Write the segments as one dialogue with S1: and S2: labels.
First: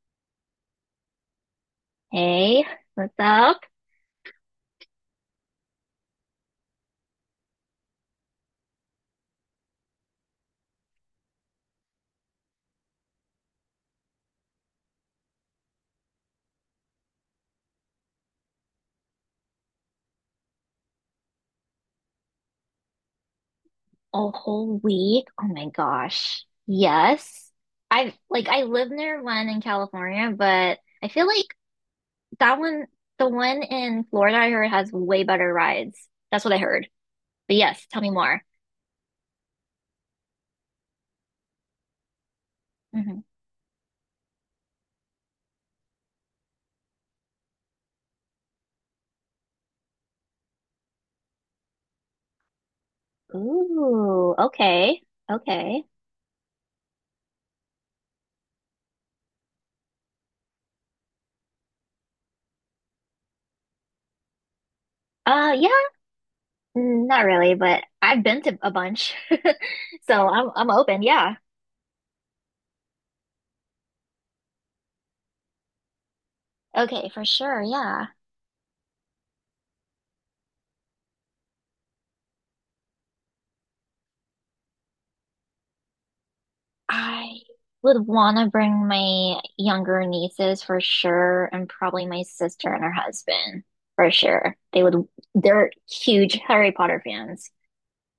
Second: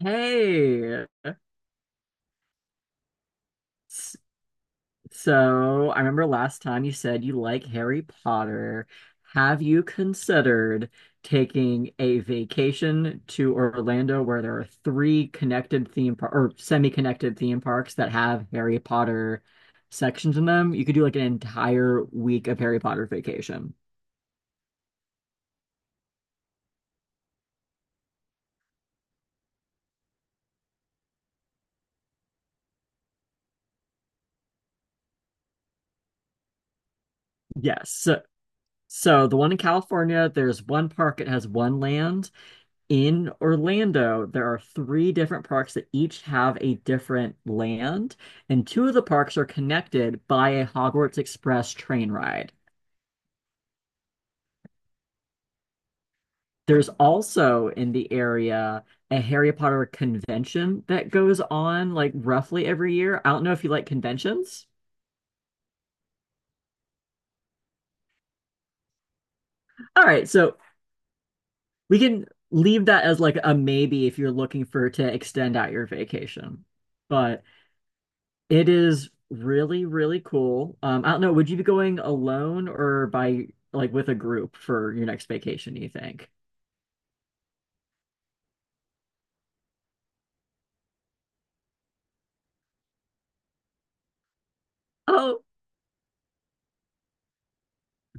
S1: Hey,
S2: Hey, what's up?
S1: S- so I remember last time you said you like Harry Potter. Have you considered taking a vacation to Orlando where there are three connected theme par or semi-connected theme parks that have Harry Potter sections in them? You could do like an entire week of Harry Potter vacation.
S2: A whole week? Oh my gosh. Yes. I live near one in California, but I feel like that one, the one in Florida I heard has way better rides. That's what I heard. But yes,
S1: Yes.
S2: tell me
S1: So,
S2: more.
S1: so the one in California, there's one park, it has one land.
S2: Hmm.
S1: In Orlando, there are three different parks that each have a different land, and two of the parks are connected by a Hogwarts Express train ride.
S2: Ooh, okay. Okay.
S1: There's also in the area a Harry Potter convention that goes on like roughly every year. I don't know if you like conventions.
S2: Yeah, mm, not really, but I've been to a bunch.
S1: All
S2: So
S1: right,
S2: I'm
S1: so
S2: I'm open, yeah.
S1: we can leave that as like a maybe if you're looking for to extend out your vacation.
S2: Okay, for
S1: But
S2: sure, yeah.
S1: it is really, really cool. I don't know, would you be going alone or by like with a group for your next vacation, do you think?
S2: I would want to bring my younger nieces for sure, and probably my sister and her husband for sure.
S1: Oh,
S2: They're huge Harry Potter fans.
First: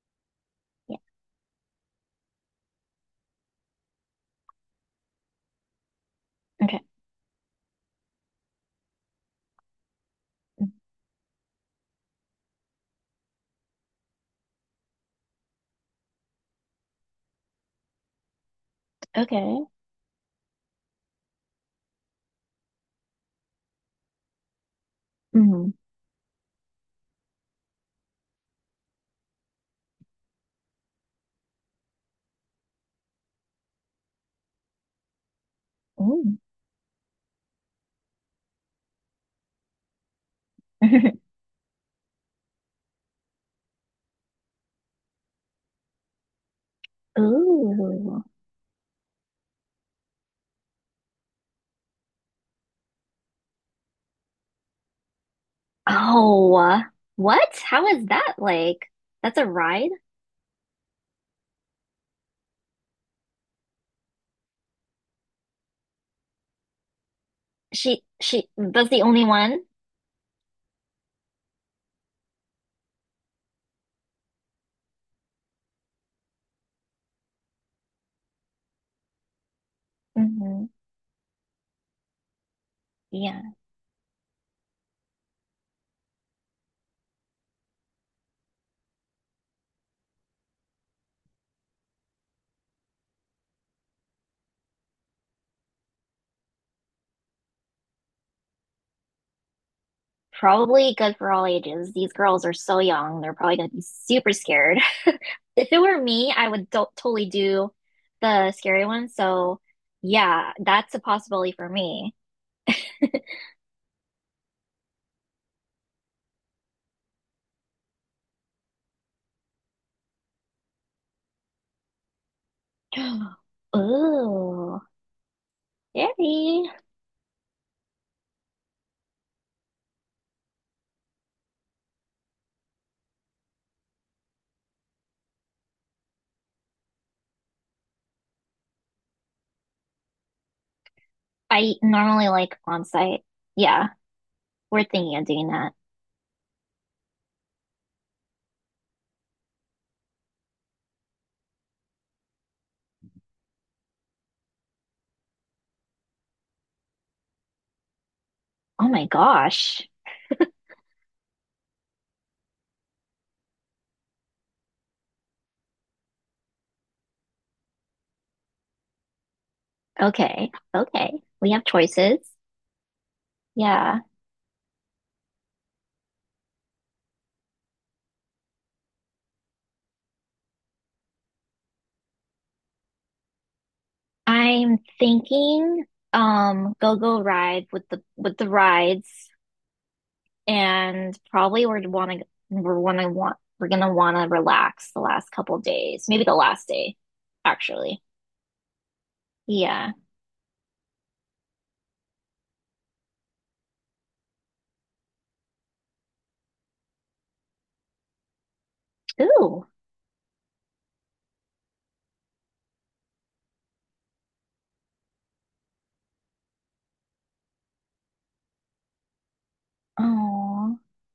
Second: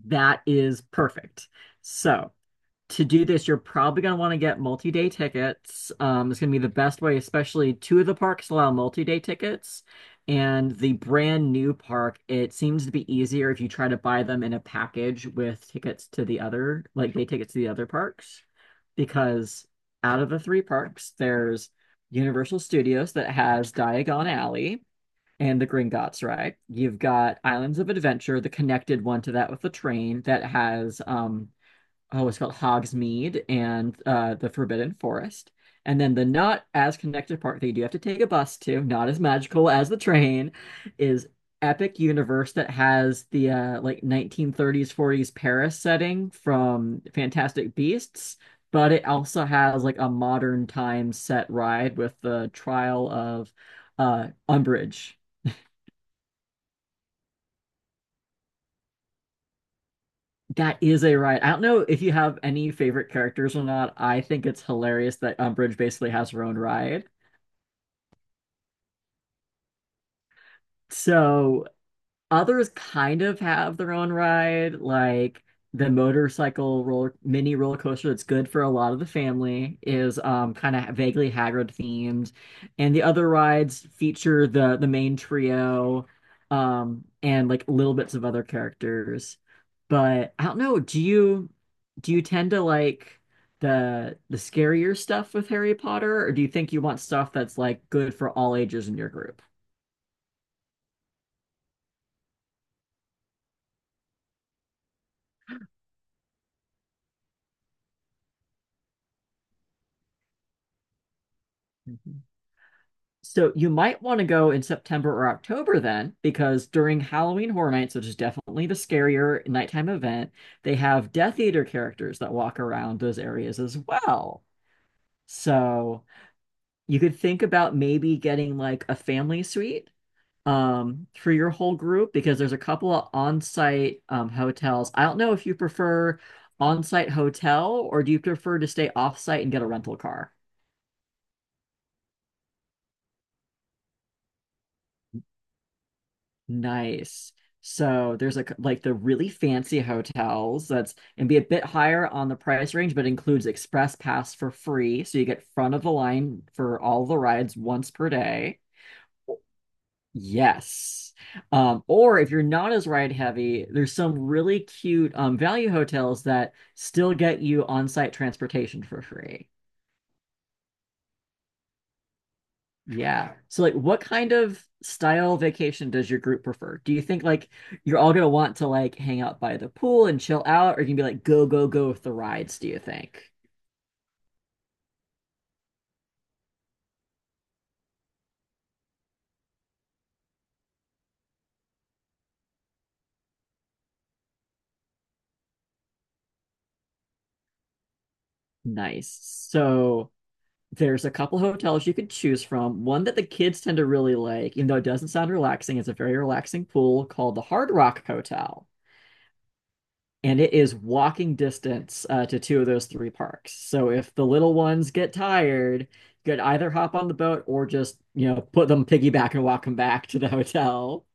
S1: that is
S2: Yeah.
S1: perfect. So, to do this, you're probably going to want to get multi-day tickets. It's going to be the
S2: Okay.
S1: best way, especially two of the parks allow multi-day tickets. And the brand new park, it seems to be easier if you try to buy them in a package with tickets to the other, like day tickets to the other parks,
S2: Okay.
S1: because out of the three parks, there's Universal Studios that has Diagon Alley and the
S2: Mm.
S1: Gringotts ride. You've got Islands of Adventure, the connected one to that with the train that has oh, it's called Hogsmeade and the Forbidden Forest. And then the
S2: Ooh.
S1: not as connected part that you do have to take a bus to, not as magical as the train, is Epic Universe that has the like 1930s, 40s Paris setting from Fantastic
S2: Ooh.
S1: Beasts, but it also has like a modern time set ride with the trial of Umbridge.
S2: Oh, what? How is that like? That's a ride?
S1: That is a ride. I don't know if you have any favorite characters or not. I think it's hilarious that Umbridge basically has her own ride.
S2: She, that's the only one?
S1: So others kind of have their own ride, like the motorcycle roller mini roller coaster that's good for a lot of the family is
S2: Hmm.
S1: kind of vaguely Hagrid themed, and the other
S2: Yeah.
S1: rides feature the main trio, and like little bits of other characters. But I don't know, do you tend to like the scarier stuff with Harry Potter, or do you think you want stuff that's like good for all ages in your group?
S2: Probably good for all ages. These girls are so young. They're probably going to be super scared. If it were me, I would do totally do the scary one. So yeah, that's a possibility for me.
S1: So you might want to go in September or October then, because during Halloween Horror Nights, which is definitely the scarier nighttime event, they have Death Eater characters that walk around those areas as well.
S2: Ooh,
S1: So
S2: scary.
S1: you could think about maybe getting like a family suite for your whole group because there's a couple of on-site hotels. I don't know if you prefer on-site hotel or do you prefer to stay off-site and get a rental car?
S2: I normally like on site. Yeah, we're thinking of doing that.
S1: Nice. So there's like the really fancy hotels that's and be a bit higher on the price range, but includes express pass for free. So you get front of the line for all the rides once per day.
S2: Oh my gosh.
S1: Yes. Or if you're not as ride heavy, there's some really cute value hotels that still get you on-site transportation for free.
S2: Okay, okay. We have choices.
S1: Yeah. So like
S2: Yeah.
S1: what kind of style vacation does your group prefer? Do you think like you're all gonna want to like hang out by the pool and chill out, or you can be like go, go, go with the rides, do you think?
S2: I'm thinking go-go ride with the rides. And probably we're gonna wanna relax the last couple days, maybe the last day, actually.
S1: Nice.
S2: Yeah.
S1: So there's a couple hotels you could choose from. One that the kids tend to really like, even though it doesn't sound relaxing, it's a very relaxing pool called the Hard Rock Hotel.
S2: Ooh.
S1: And it is walking distance to two of those three parks. So if the little ones get tired, you could either hop on the boat or just, put them piggyback and walk them back to the
S2: Oh,
S1: hotel.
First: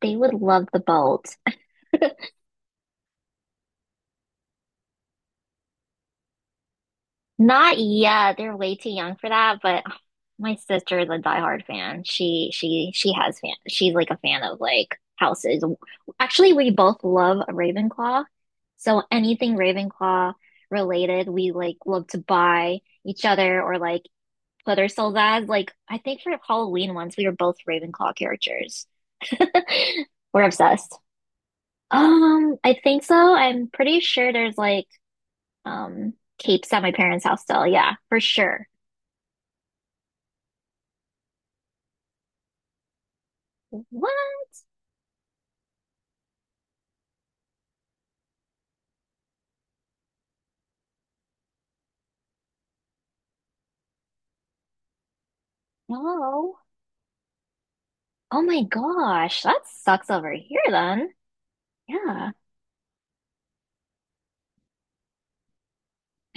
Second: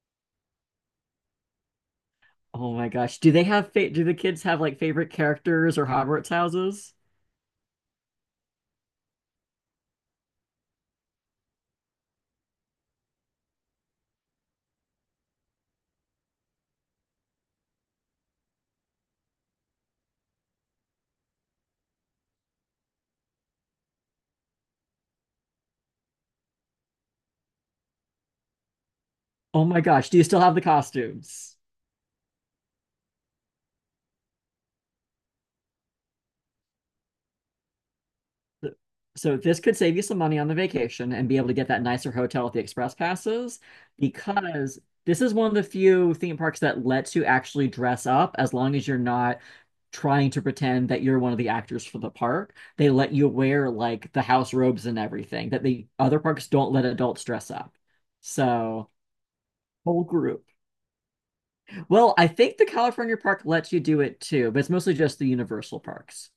S2: they would love the boat.
S1: Oh my gosh. Do the kids have like favorite characters or Hogwarts houses?
S2: Not yet. They're way too young for that, but oh, my sister is a diehard fan. She has fan. She's like a fan of like houses. Actually, we both love Ravenclaw. So anything Ravenclaw related, we love to buy each other or like put ourselves as. Like, I think for Halloween once, we were both Ravenclaw characters.
S1: Oh my gosh. Do you still
S2: We're
S1: have the
S2: obsessed.
S1: costumes?
S2: I think so. I'm pretty sure there's like um capes at my parents' house still. Yeah, for sure.
S1: So this could save you some money on the vacation and be able to get that nicer hotel with the express passes
S2: What?
S1: because this is one of the few theme parks that lets you actually dress up as long as you're not trying to pretend that you're one of the actors for the park. They let you wear like the house robes and everything that the other parks
S2: No.
S1: don't let adults dress up.
S2: Oh my
S1: So
S2: gosh, that
S1: whole
S2: sucks over
S1: group.
S2: here then.
S1: Well, I
S2: Yeah.
S1: think the California park lets you do it too, but it's mostly just the Universal parks.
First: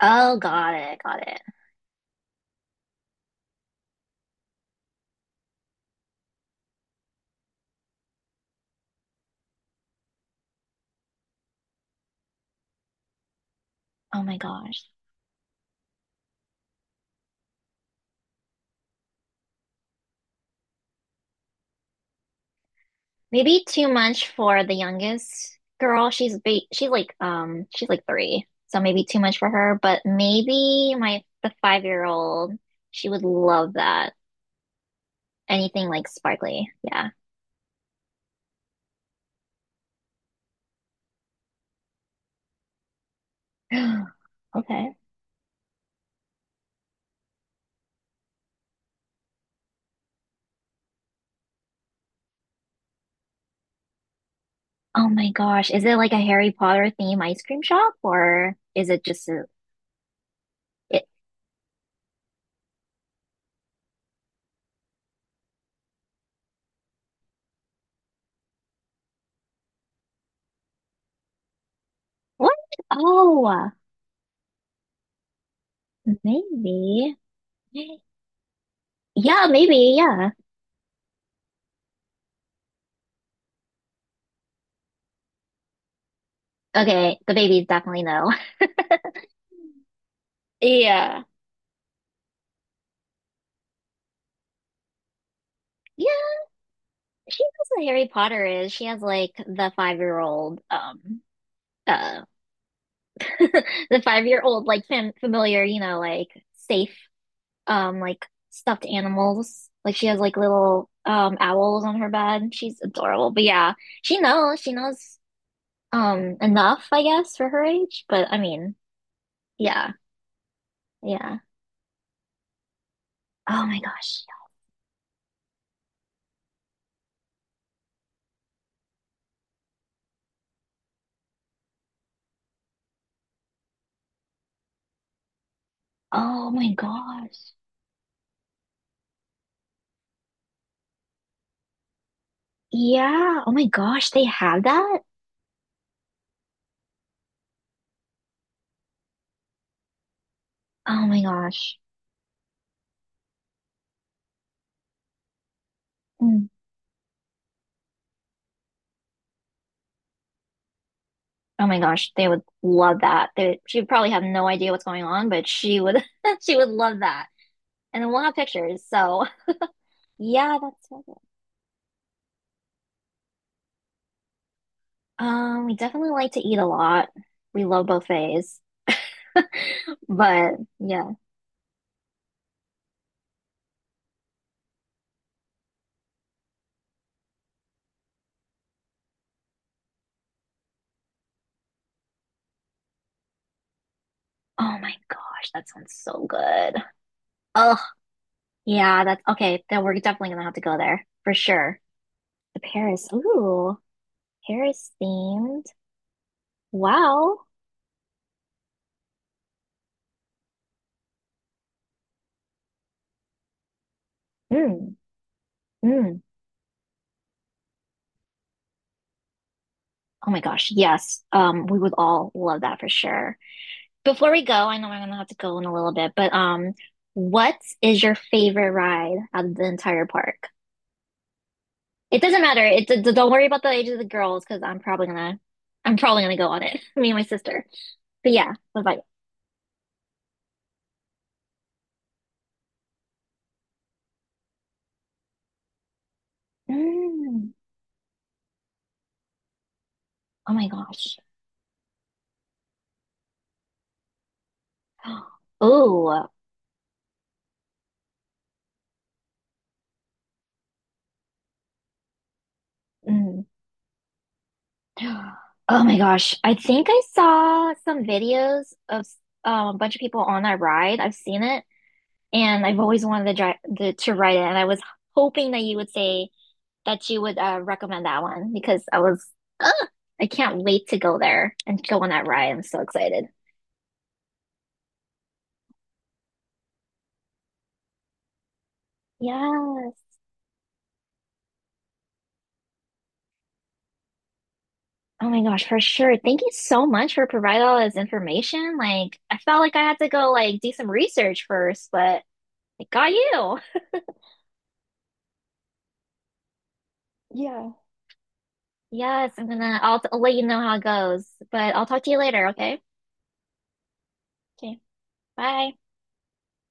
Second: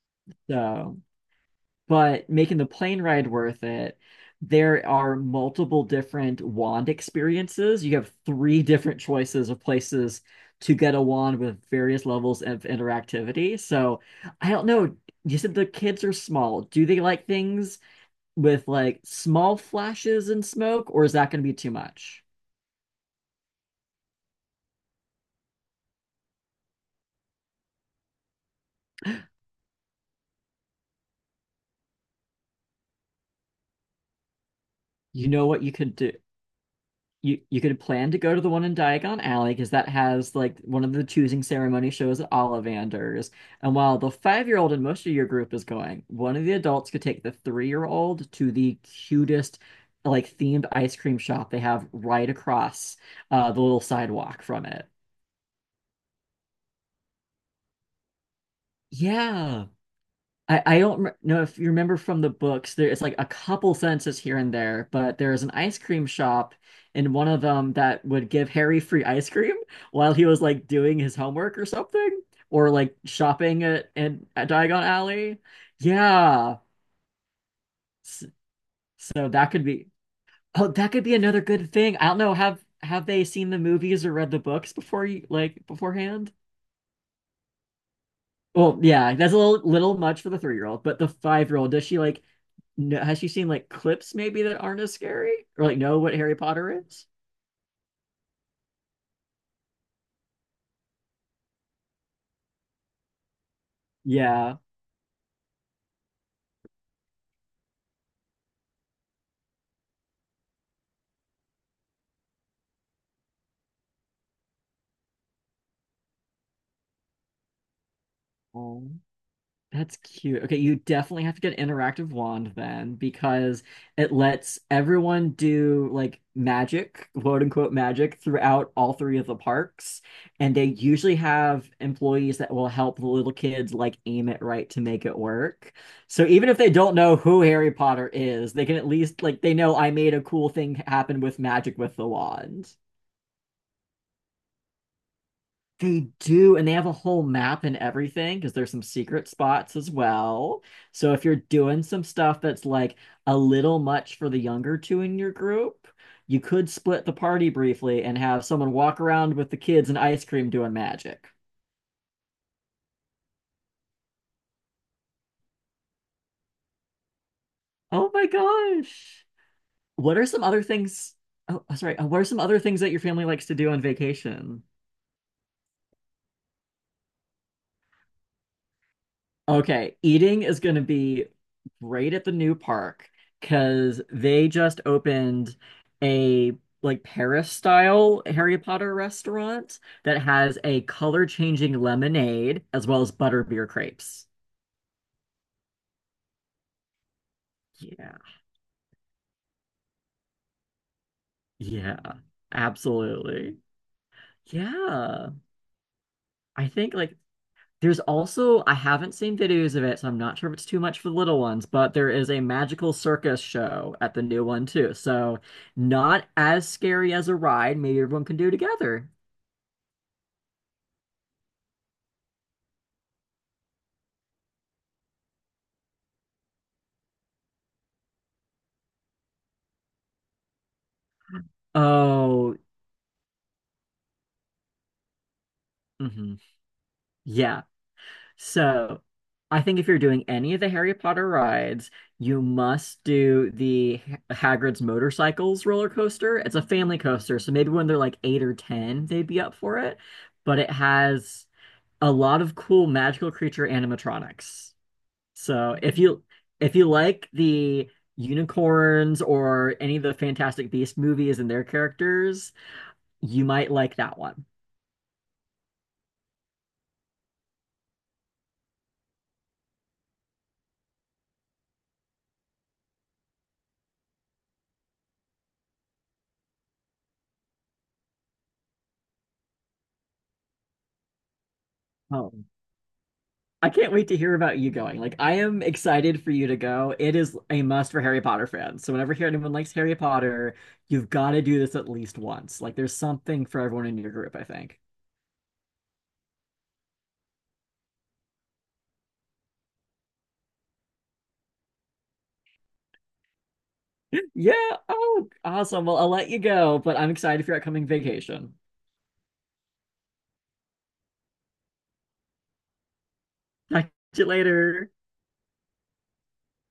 S2: Oh, got
S1: So.
S2: it, got it.
S1: But making the plane ride worth it, there are multiple different wand experiences. You have three different choices of places to get a wand with various levels of interactivity. So
S2: Oh my
S1: I don't
S2: gosh.
S1: know. You said the kids are small. Do they like things with like small flashes and smoke, or is that going to be too much?
S2: Maybe too much for the youngest girl. She's like three, so maybe too much for her. But maybe my the 5-year-old old, she would love that.
S1: You know what you
S2: Anything
S1: could
S2: like
S1: do.
S2: sparkly, yeah.
S1: You could plan to go to the one in Diagon Alley because that has like one of the choosing ceremony shows at Ollivander's. And while the 5-year-old in
S2: Okay.
S1: most of your group is going, one of the adults could take the 3-year-old to the cutest like themed ice cream shop they have right across the little sidewalk from it.
S2: Oh my gosh, is it like a Harry Potter theme ice cream shop or is it just a,
S1: Yeah. I
S2: it,
S1: don't know if you remember from the books, there it's like a couple sentences here and there, but there is an ice cream shop in one of them that would give Harry free ice cream while he was like doing his homework or something,
S2: what?
S1: or like shopping
S2: Oh,
S1: at, in, at Diagon Alley. Yeah.
S2: maybe.
S1: S- So that could be
S2: Yeah.
S1: oh, that could be another good thing. I don't know, have they seen the movies or read the books before you like beforehand?
S2: Okay, the babies definitely know.
S1: Well, yeah, that's a little much for the three year old, but the
S2: Yeah.
S1: 5-year-old, does she like know, has she seen like clips maybe that aren't as scary or like know
S2: Yeah,
S1: what Harry Potter is?
S2: she knows what Harry Potter is. She has like the 5-year-old old, uh, the 5-year-old
S1: Yeah.
S2: old like familiar, you know, like safe, like stuffed animals. Like she has like little owls on her bed. She's adorable. But yeah, she knows. She knows enough, I guess, for her age. But I mean,
S1: Oh.
S2: yeah,
S1: That's cute. Okay, you definitely have
S2: yeah.
S1: to get an interactive wand then because
S2: Oh my
S1: it
S2: gosh.
S1: lets everyone do like magic, quote unquote magic, throughout all three of the parks. And they usually have employees that will help the little kids like aim it right to make it work. So even
S2: Oh
S1: if they
S2: my
S1: don't know who
S2: gosh.
S1: Harry Potter is, they can at least like they know I made a cool thing happen with magic with the wand.
S2: Yeah. Oh my gosh. They have that.
S1: They do, and they have a whole map and everything because there's some secret spots as well.
S2: Oh
S1: So
S2: my
S1: if you're
S2: gosh.
S1: doing some stuff that's like a little much for the younger two in your group, you
S2: Hmm.
S1: could split the party briefly and have someone walk around with the kids and ice cream doing magic.
S2: Oh my gosh, they would love that. They, she would probably have no idea what's going on, but she would she would love that. And then
S1: Oh
S2: we'll
S1: my
S2: have pictures.
S1: gosh.
S2: So
S1: What are some
S2: yeah,
S1: other
S2: that's so
S1: things?
S2: good.
S1: Oh, sorry. What are some other things that your family likes to do on vacation?
S2: We definitely like to eat a lot. We love buffets.
S1: Okay, eating
S2: But
S1: is going to
S2: yeah.
S1: be great at the new park because they just opened a like Paris style Harry Potter restaurant that has a color changing lemonade as well as butterbeer crepes.
S2: Oh my gosh, that sounds so good. Oh
S1: Yeah.
S2: yeah, that's okay. Then we're definitely gonna have to go there for sure.
S1: Yeah.
S2: The Paris.
S1: Absolutely.
S2: Ooh, Paris
S1: Yeah.
S2: themed.
S1: I think like
S2: Wow.
S1: there's also, I haven't seen videos of it, so I'm not sure if it's too much for the little ones, but there is a magical circus show at the new one too.
S2: Mm,
S1: So
S2: mm.
S1: not as scary as a ride. Maybe everyone can do it together.
S2: Oh my gosh, yes. We would all love that for sure. Before we go, I know I'm gonna have to go in a little bit, but what is your favorite ride out of the entire park? It doesn't
S1: Oh,
S2: matter. Don't worry about the age of the girls because I'm probably
S1: hmm.
S2: gonna go on it. Me and my
S1: Yeah.
S2: sister. But yeah, what about
S1: So I think if you're doing any of the Harry Potter rides, you must do the Hagrid's Motorcycles roller coaster. It's a
S2: you?
S1: family coaster,
S2: Mm.
S1: so maybe when they're like eight or ten, they'd be up for it.
S2: Oh
S1: But
S2: my
S1: it
S2: gosh.
S1: has a lot of cool magical creature animatronics. So
S2: Oh.
S1: if you like the unicorns or any of the Fantastic Beast movies and their characters, you
S2: Mm.
S1: might like that one.
S2: Oh my gosh. I think I saw some videos of a bunch of people on that ride. I've seen it, and I've always wanted to ride it, and I was hoping that you would say that you would recommend that one because ugh, I can't wait to go there and go on that
S1: Oh,
S2: ride. I'm so excited.
S1: I can't wait to hear about you going. Like, I am excited for you to go. It is a must for Harry Potter fans. So whenever anyone likes Harry
S2: Yes.
S1: Potter, you've got to do this at least once. Like, there's something for everyone in your group, I think.
S2: Oh my gosh, for sure. Thank you so much for providing all this information. Like, I felt like I had to go like do some research first, but I got you.
S1: Yeah. Oh, awesome. Well, I'll let you go, but I'm excited for your
S2: Yeah.
S1: upcoming vacation.
S2: Yes, I'll let you know how it goes, but I'll talk to you later, okay?
S1: Talk to you
S2: Okay,
S1: later.
S2: bye.